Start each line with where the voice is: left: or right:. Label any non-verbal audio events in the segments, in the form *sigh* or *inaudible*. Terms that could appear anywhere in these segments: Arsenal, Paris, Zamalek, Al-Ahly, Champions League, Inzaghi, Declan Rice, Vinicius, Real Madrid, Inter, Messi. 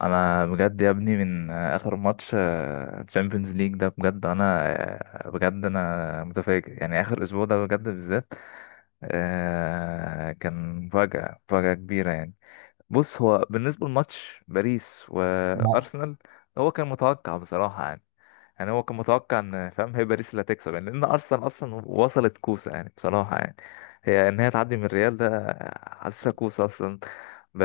left: انا بجد يا ابني من اخر ماتش تشامبيونز ليج ده بجد انا آه، بجد انا متفاجئ يعني اخر اسبوع ده بجد بالذات. كان مفاجأة مفاجأة كبيرة يعني. بص، هو بالنسبة لماتش باريس
right: لا.
left: وأرسنال هو كان متوقع بصراحة يعني. يعني هو كان متوقع إن، فاهم، هي باريس اللي هتكسب يعني، لأن أرسنال أصلا وصلت كوسة يعني بصراحة يعني. هي إن هي تعدي من الريال ده حاسسها كوسة أصلا. ب...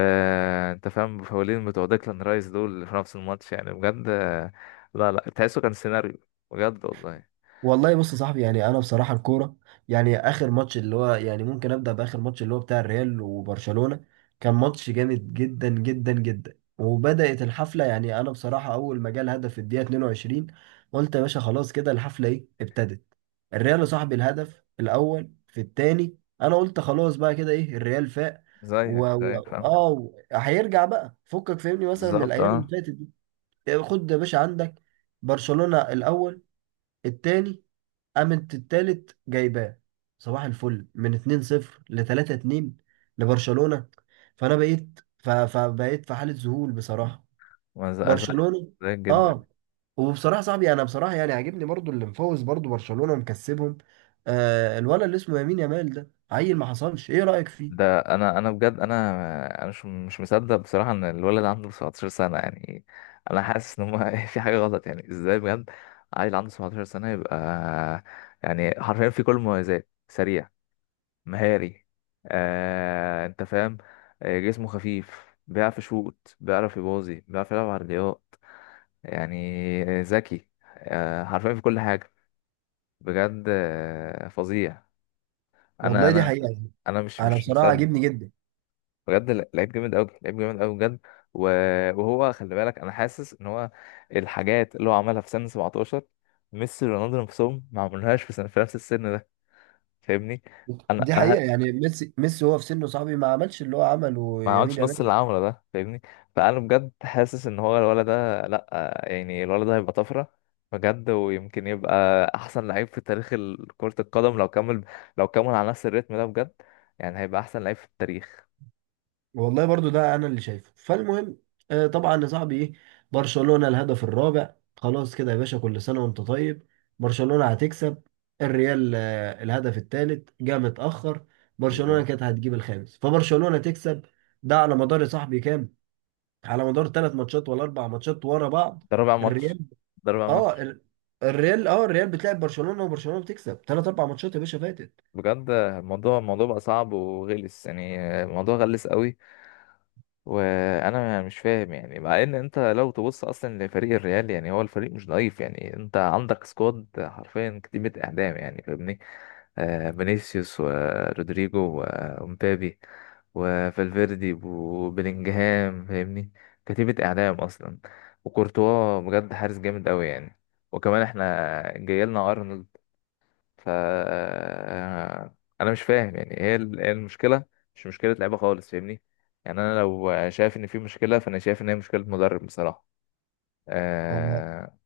left: أنت فاهم بفاولين بتوع ديكلان رايس دول في نفس الماتش يعني بجد. لا لا، تحسه كان سيناريو بجد والله.
right: والله بص يا صاحبي، يعني انا بصراحه الكوره، يعني اخر ماتش اللي هو، يعني ممكن ابدا باخر ماتش اللي هو بتاع الريال وبرشلونه. كان ماتش جامد جدا جدا جدا وبدات الحفله. يعني انا بصراحه اول ما جه الهدف في الدقيقه 22 قلت يا باشا خلاص كده الحفله، ايه، ابتدت الريال. يا صاحبي الهدف الاول في الثاني، انا قلت خلاص بقى كده، ايه، الريال فاق.
left: زيك
right: و... و...
left: زيك فاهم،
right: اه، هيرجع بقى. فكك فهمني مثلا من
left: بالظبط
right: الايام اللي
left: اه.
right: فاتت دي. خد يا باشا عندك، برشلونه الاول، الثاني، قامت التالت جايباه صباح الفل من 2-0 ل 3-2 لبرشلونة. فانا بقيت فبقيت في حالة ذهول بصراحة.
left: ما ز- زيك
right: برشلونة،
left: زيك جدا.
right: اه، وبصراحة صاحبي، انا بصراحة يعني عاجبني برضو اللي مفوز، برضو برشلونة ومكسبهم. آه، الولد اللي اسمه يمين يامال ده عيل، ما حصلش، ايه رأيك فيه؟
left: ده انا بجد انا مش مصدق بصراحه ان الولد عنده 17 سنه يعني. انا حاسس ان هو *laughs* في حاجه غلط، يعني ازاي بجد؟ عيل عنده 17 سنه، يبقى يعني حرفيا في كل المميزات. سريع، مهاري، انت فاهم. جسمه خفيف، بيعرف يشوط، بيعرف يباظي، بيعرف يلعب عرضيات. يعني ذكي، حرفيا في كل حاجه. بجد، فظيع. انا
right: والله دي
left: انا
right: حقيقة يعني.
left: انا مش
right: انا
left: مش
right: بصراحة عاجبني
left: مصدق.
right: جدا.
left: بجد، لعيب جامد قوي، لعيب جامد قوي بجد. و- وهو خلي بالك، انا حاسس ان هو الحاجات اللي هو عملها في سن 17، ميسي ورونالدو نفسهم ما عملوهاش في سن، في نفس السن ده، فاهمني؟ انا
right: دي
left: انا
right: حقيقة.
left: ه-
right: يعني ميسي هو في سنه، صاحبي، ما عملش اللي هو عمله
left: ما
right: يمين
left: عملتش نص اللي
right: يامال.
left: عمله ده فاهمني. فانا بجد حاسس ان هو الولد ده، لا يعني، الولد ده هيبقى طفره بجد. ويمكن يبقى احسن لعيب في تاريخ كرة القدم لو كمل، لو كمل على نفس الريتم ده بجد. يعني هيبقى احسن لعيب في التاريخ.
right: والله برضو ده انا اللي شايفه. فالمهم، طبعا يا صاحبي، ايه، برشلونة الهدف الرابع، خلاص كده يا باشا، كل سنة وانت طيب، برشلونة هتكسب. الريال الهدف الثالث جه متأخر، برشلونة
left: بالظبط،
right: كانت هتجيب الخامس، فبرشلونة تكسب. ده على مدار يا صاحبي كام، على مدار ثلاث ماتشات ولا اربع ماتشات ورا بعض.
left: ده رابع ماتش،
right: الريال،
left: ده رابع
right: اه
left: ماتش.
right: ال- الريال، الريال بتلعب برشلونة وبرشلونة بتكسب ثلاث اربع ماتشات يا باشا فاتت.
left: بجد الموضوع، الموضوع بقى صعب وغلس، يعني الموضوع غلس قوي. وانا مش فاهم، يعني مع ان انت لو تبص اصلا لفريق الريال، يعني هو الفريق مش ضعيف، يعني انت عندك سكواد، حرفيا كتيبة اعدام، يعني فاهمني. آه، فينيسيوس ورودريجو ومبابي وفالفيردي وبيلينجهام فاهمني. كتيبة اعدام اصلا، وكورتوا بجد حارس جامد قوي يعني. وكمان احنا جايلنا ارنولد. ف انا مش فاهم، يعني ايه إيه المشكله؟ مش مشكله لعيبه خالص فاهمني. يعني انا لو شايف ان في مشكله، فانا شايف ان هي مشكله مدرب بصراحه. اه.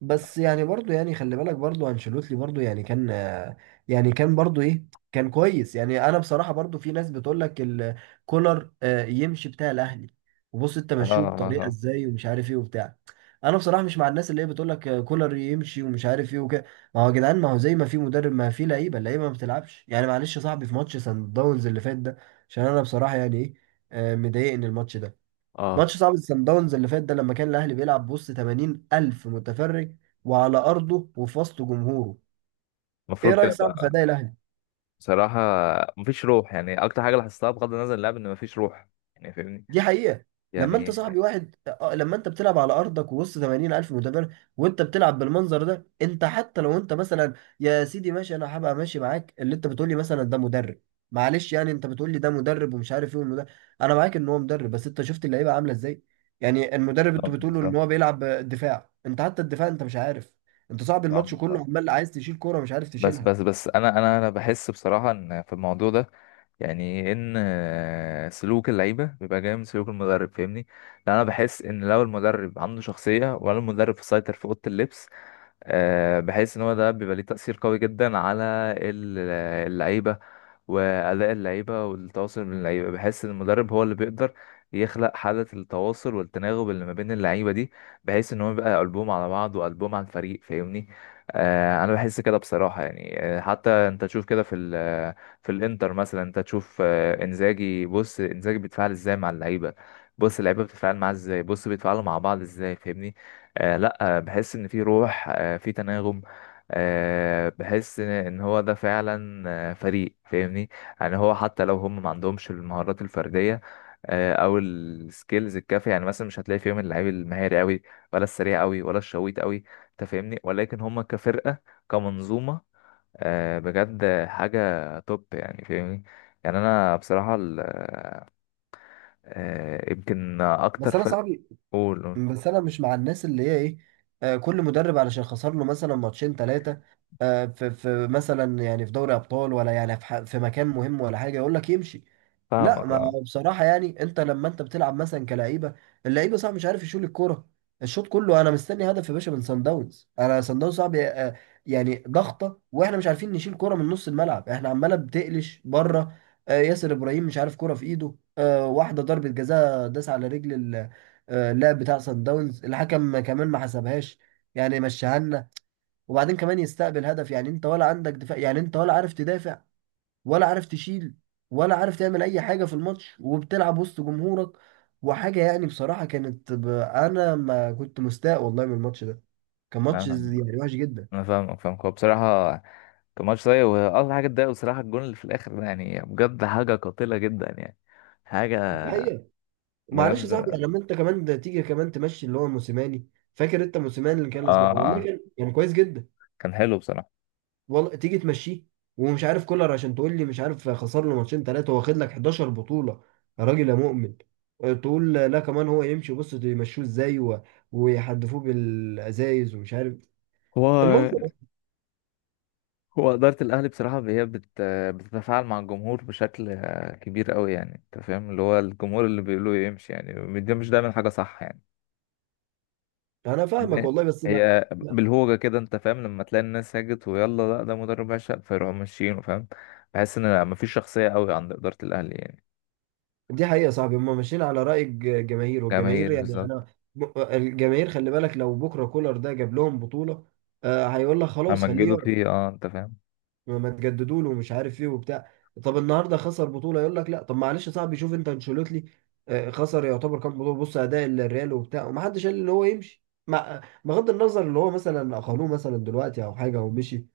right: بس يعني برضو، يعني خلي بالك، برضو انشيلوتي برضو، يعني كان يعني كان برضو، ايه، كان كويس. يعني انا بصراحة برضو، في ناس بتقول لك كولر يمشي، بتاع الاهلي، وبص انت
left: اه.
right: مشوه بطريقة
left: اه.
right: ازاي ومش عارف ايه وبتاع. انا بصراحة مش مع الناس اللي هي بتقول لك كولر يمشي ومش عارف ايه وكده. ما هو يا جدعان، ما هو زي ما في مدرب، ما في لعيبة، اللعيبة ما بتلعبش. يعني معلش يا صاحبي، في ماتش سان داونز اللي فات ده، عشان انا بصراحة يعني، ايه، مضايقني الماتش ده.
left: اه،
right: ماتش صعب السان داونز اللي فات ده، لما كان الاهلي بيلعب بوسط 80 الف متفرج، وعلى ارضه وفي وسط جمهوره. ايه
left: المفروض كده
right: رايك؟ صعب في
left: بقى.
right: اداء الاهلي.
left: بصراحه، مفيش روح. يعني اكتر حاجه لاحظتها، بغض النظر عن اللعب، ان مفيش روح يعني فاهمني،
right: دي حقيقة. لما انت
left: يعني.
right: صاحبي، واحد، لما انت بتلعب على ارضك ووسط 80 الف متابع، وانت بتلعب بالمنظر ده، انت حتى لو انت مثلا، يا سيدي ماشي، انا هبقى ماشي معاك، اللي انت بتقولي مثلا ده مدرب، معلش يعني، انت بتقولي ده مدرب ومش عارف ايه، والمدرب، انا معاك ان هو مدرب، بس انت شفت اللعيبة عاملة ازاي. يعني المدرب، انتوا
left: بالظبط،
right: بتقولوا ان
left: بالظبط.
right: هو بيلعب دفاع، انت حتى الدفاع انت مش عارف. انت صاحبي الماتش كله
left: بالظبط.
right: عمال عايز تشيل كورة، مش عارف
left: بس
right: تشيلها.
left: بس بس انا بحس بصراحه ان في الموضوع ده، يعني ان سلوك اللعيبه بيبقى جاي من سلوك المدرب فاهمني. لان انا بحس ان لو المدرب عنده شخصيه، ولا المدرب سيطر في اوضه اللبس، بحس ان هو ده بيبقى ليه تاثير قوي جدا على ال- اللعيبه، وأداء اللعيبة والتواصل من اللعيبة. بحس إن المدرب هو اللي بيقدر يخلق حالة التواصل والتناغم اللي ما بين اللعيبة دي، بحيث إن هو يبقى قلبهم على بعض وقلبهم على الفريق فاهمني. أنا بحس كده بصراحة يعني. حتى أنت تشوف كده في في الإنتر مثلا، أنت تشوف إنزاجي، بص إنزاجي بيتفاعل إزاي مع اللعيبة، بص اللعيبة بتتفاعل معاه إزاي، بص بيتفاعلوا مع بعض إزاي فاهمني. لا، بحس إن في روح، في تناغم، بحس ان إن هو ده فعلا فريق فاهمني. يعني هو حتى لو هم ما عندهمش المهارات الفرديه، او السكيلز الكافيه، يعني مثلا مش هتلاقي فيهم اللعيب المهاري قوي، ولا السريع قوي، ولا الشويت قوي، انت فاهمني. ولكن هم كفرقه، كمنظومه، بجد حاجه توب يعني فاهمني. يعني انا بصراحه يمكن
right: بس
left: اكتر
right: انا
left: فرق.
right: صاحبي،
left: قول، قول.
right: بس انا مش مع الناس اللي هي، ايه، كل مدرب علشان خسر له مثلا ماتشين ثلاثه في مثلا، يعني في دوري ابطال، ولا يعني في مكان مهم ولا حاجه، يقول لك يمشي. لا،
left: فاهمك
right: ما
left: اه.
right: بصراحه يعني، انت لما انت بتلعب مثلا كلعيبه، اللعيبه صعب مش عارف يشيل الكوره، الشوط كله انا مستني هدف يا باشا من سان داونز. انا سان داونز صعب، يعني ضغطه، واحنا مش عارفين نشيل كوره من نص الملعب، احنا عماله بتقلش بره. ياسر ابراهيم مش عارف كوره في ايده، واحده ضربه جزاء داس على رجل. اللعب بتاع سان داونز الحكم كمان ما حسبهاش، يعني مشاها لنا. وبعدين كمان يستقبل هدف. يعني انت ولا عندك دفاع، يعني انت ولا عارف تدافع، ولا عارف تشيل، ولا عارف تعمل اي حاجه في الماتش، وبتلعب وسط جمهورك وحاجه. يعني بصراحه كانت انا ما كنت مستاء، والله، من الماتش ده. كان
left: أنا
right: ماتش
left: فاهم.
right: يعني وحش جدا.
left: انا فاهمك، فاهمك. هو بصراحه كان ماتش سيء، واكتر حاجه اتضايق بصراحه الجون اللي في الاخر ده، يعني بجد حاجه قاتله جدا يعني، حاجه
right: دي حقيقه. معلش يا صاحبي،
left: بجد.
right: يعني لما انت كمان ده، تيجي كمان تمشي اللي هو موسيماني. فاكر انت موسيماني اللي كان لاسبوع؟
left: اه
right: والله
left: اه،
right: كان كويس جدا.
left: كان حلو بصراحه.
right: والله تيجي تمشيه، ومش عارف كولر عشان تقول لي مش عارف خسر له ماتشين ثلاثه، واخد لك 11 بطوله، يا راجل يا مؤمن. تقول لا كمان هو يمشي، بص يمشوه ازاي، ويحدفوه بالازايز ومش عارف،
left: هو
right: المنظر.
left: هو اداره الاهلي بصراحه هي بتتفاعل مع الجمهور بشكل كبير قوي، يعني انت فاهم. اللي هو الجمهور اللي بيقولوا يمشي، يعني دي مش دايما حاجه صح يعني.
right: انا فاهمك
left: لأن
right: والله، بس ما.
left: هي
right: لا،
left: بالهوجه كده، انت فاهم، لما تلاقي الناس هاجت ويلا لا ده مدرب عشق، فيروحوا ماشيين فاهم. بحس ان مفيش شخصيه قوي عند اداره الاهلي يعني.
right: دي حقيقه يا صاحبي، هم ماشيين على راي الجماهير، والجماهير،
left: جماهير
right: يعني
left: بالظبط،
right: انا، الجماهير خلي بالك، لو بكره كولر ده جاب لهم بطوله، هيقول لك خلاص خليه
left: همجدوا
right: يقعد،
left: فيه اه انت فاهم.
right: ما تجددوا له ومش عارف ايه وبتاع. طب النهارده خسر بطوله، يقول لك لا. طب معلش يا صاحبي، شوف انت انشيلوتي، خسر يعتبر كام بطوله، بص اداء الريال وبتاع، ومحدش قال ان هو يمشي، مع بغض النظر اللي هو مثلا اقالوه مثلا دلوقتي او حاجه او مشي،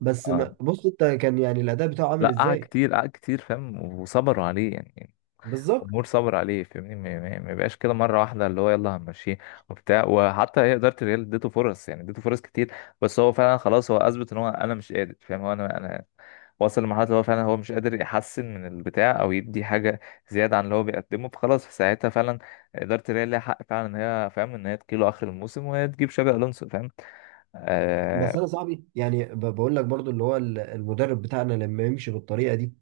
right: بس
left: اه،
right: ما بص انت كان يعني الاداء بتاعه عامل
left: لا قعد
right: ازاي.
left: كتير، قعد كتير فاهم، وصبروا عليه يعني.
right: بالظبط.
left: الجمهور صبر عليه فاهمني. ما بقاش كده مره واحده اللي هو يلا هنمشيه وبتاع. وحتى هي اداره الريال اديته فرص، يعني اديته فرص كتير. بس هو فعلا خلاص هو اثبت ان هو انا مش قادر فاهم. هو انا وصل لمرحله اللي هو فعلا هو مش قادر يحسن من البتاع، او يدي حاجه زياده عن اللي هو بيقدمه. فخلاص في ساعتها فعلا اداره الريال ليها حق فعلا ان هي فاهم، ان هي تجيله اخر الموسم وهي تجيب شابي الونسو فاهم.
right: بس
left: آه.
right: انا صاحبي يعني، بقول لك برضو، اللي هو المدرب بتاعنا لما يمشي بالطريقه دي،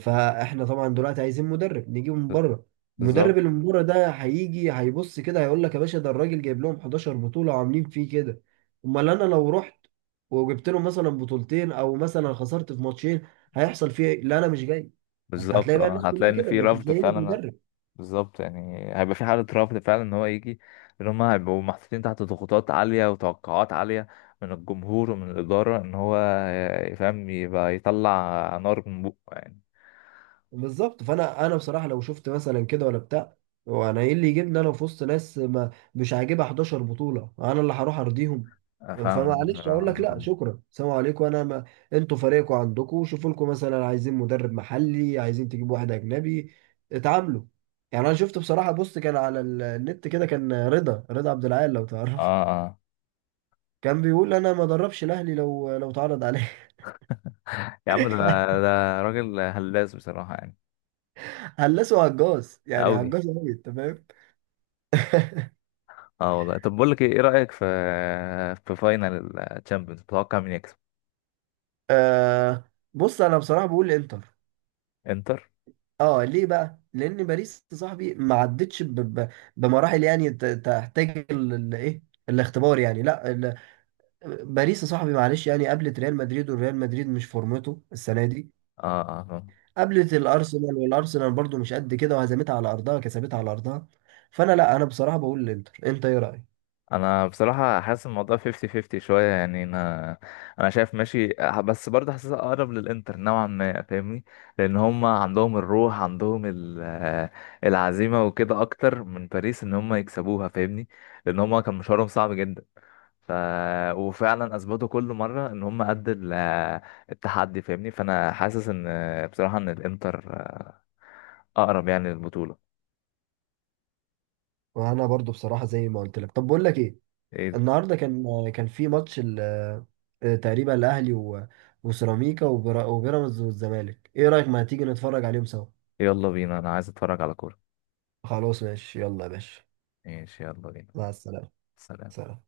right: فاحنا طبعا دلوقتي عايزين مدرب نجيبه من بره.
left: بالظبط،
right: المدرب اللي من بره ده هيجي هيبص كده، هيقول لك يا باشا ده الراجل جايب لهم 11 بطوله وعاملين فيه كده، امال انا لو رحت وجبت لهم مثلا بطولتين او مثلا خسرت في ماتشين، هيحصل فيه ايه؟ لا انا مش جاي. انت
left: بالظبط
right: هتلاقي بقى
left: اه،
right: الناس
left: هتلاقي
right: كلها
left: ان
right: كده،
left: في
right: مش
left: رفض
right: هتلاقي لك
left: فعلا.
right: مدرب.
left: بالظبط، يعني هيبقى في حالة رفض فعلا ان هو يجي، ان هم هيبقوا محطوطين تحت ضغوطات عالية وتوقعات عالية من الجمهور ومن الإدارة، ان هو يفهم، يبقى يطلع نار من بقه يعني.
right: بالظبط. فانا بصراحه لو شفت مثلا كده ولا بتاع، هو انا ايه اللي يجيبني انا في وسط ناس ما مش عاجبها 11 بطوله، انا اللي هروح ارضيهم؟
left: فاهم
right: فمعلش اقول
left: بصراحة.
right: لك لا شكرا، سلام عليكم، انا ما. انتوا فريقكم عندكم، شوفوا لكم مثلا، عايزين مدرب محلي، عايزين تجيبوا واحد اجنبي، اتعاملوا. يعني انا شفت بصراحه، بص كان على النت كده، كان رضا عبد العال، لو تعرفه،
left: اه اه.
right: كان بيقول انا ما دربش الاهلي لو اتعرض عليه.
left: يا عم ده،
right: *laughs*
left: ده راجل هلاس بصراحة يعني.
right: هلسه هجاص يعني،
left: أوي.
right: هجاص قوي، انت فاهم. *laughs*
left: اه والله. طب بقول لك ايه، إيه رأيك في، في فاينل الشامبيونز؟ تتوقع مين يكسب؟
right: آه، بص انا بصراحه بقول الانتر.
left: انتر.
right: اه، ليه بقى؟ لان باريس يا صاحبي ما عدتش بمراحل، يعني تحتاج الايه، الاختبار. يعني لا ال... باريس يا صاحبي، معلش يعني، قابلت ريال مدريد والريال مدريد مش فورمته السنه دي،
left: اه اه آه.
right: قابلت الارسنال والارسنال برضو مش قد كده، وهزمتها على ارضها، كسبتها على ارضها. فانا لا، انا بصراحه بقول الانتر. انت ايه رايك؟
left: انا بصراحه حاسس الموضوع 50-50 شويه يعني. انا، انا شايف ماشي، بس برضه حاسسها اقرب للانتر نوعا ما فاهمني. لان هم عندهم الروح، عندهم العزيمه وكده اكتر من باريس، ان هم يكسبوها فاهمني. لان هم كان مشوارهم صعب جدا. ف... وفعلا اثبتوا كل مره ان هم قد التحدي فاهمني. فانا حاسس ان بصراحه ان الانتر، اقرب يعني للبطوله.
right: وانا برضو بصراحه زي ما قلت لك. طب بقول لك ايه،
left: إيه-
right: النهارده كان في ماتش آه، تقريبا الاهلي وسيراميكا، وبيراميدز والزمالك. ايه رايك ما تيجي نتفرج عليهم سوا؟
left: يلا بينا، انا عايز اتفرج على كوره.
right: خلاص ماشي، يلا يا باشا.
left: ماشي، يلا بينا.
right: مع السلامه.
left: سلام.
right: سلام.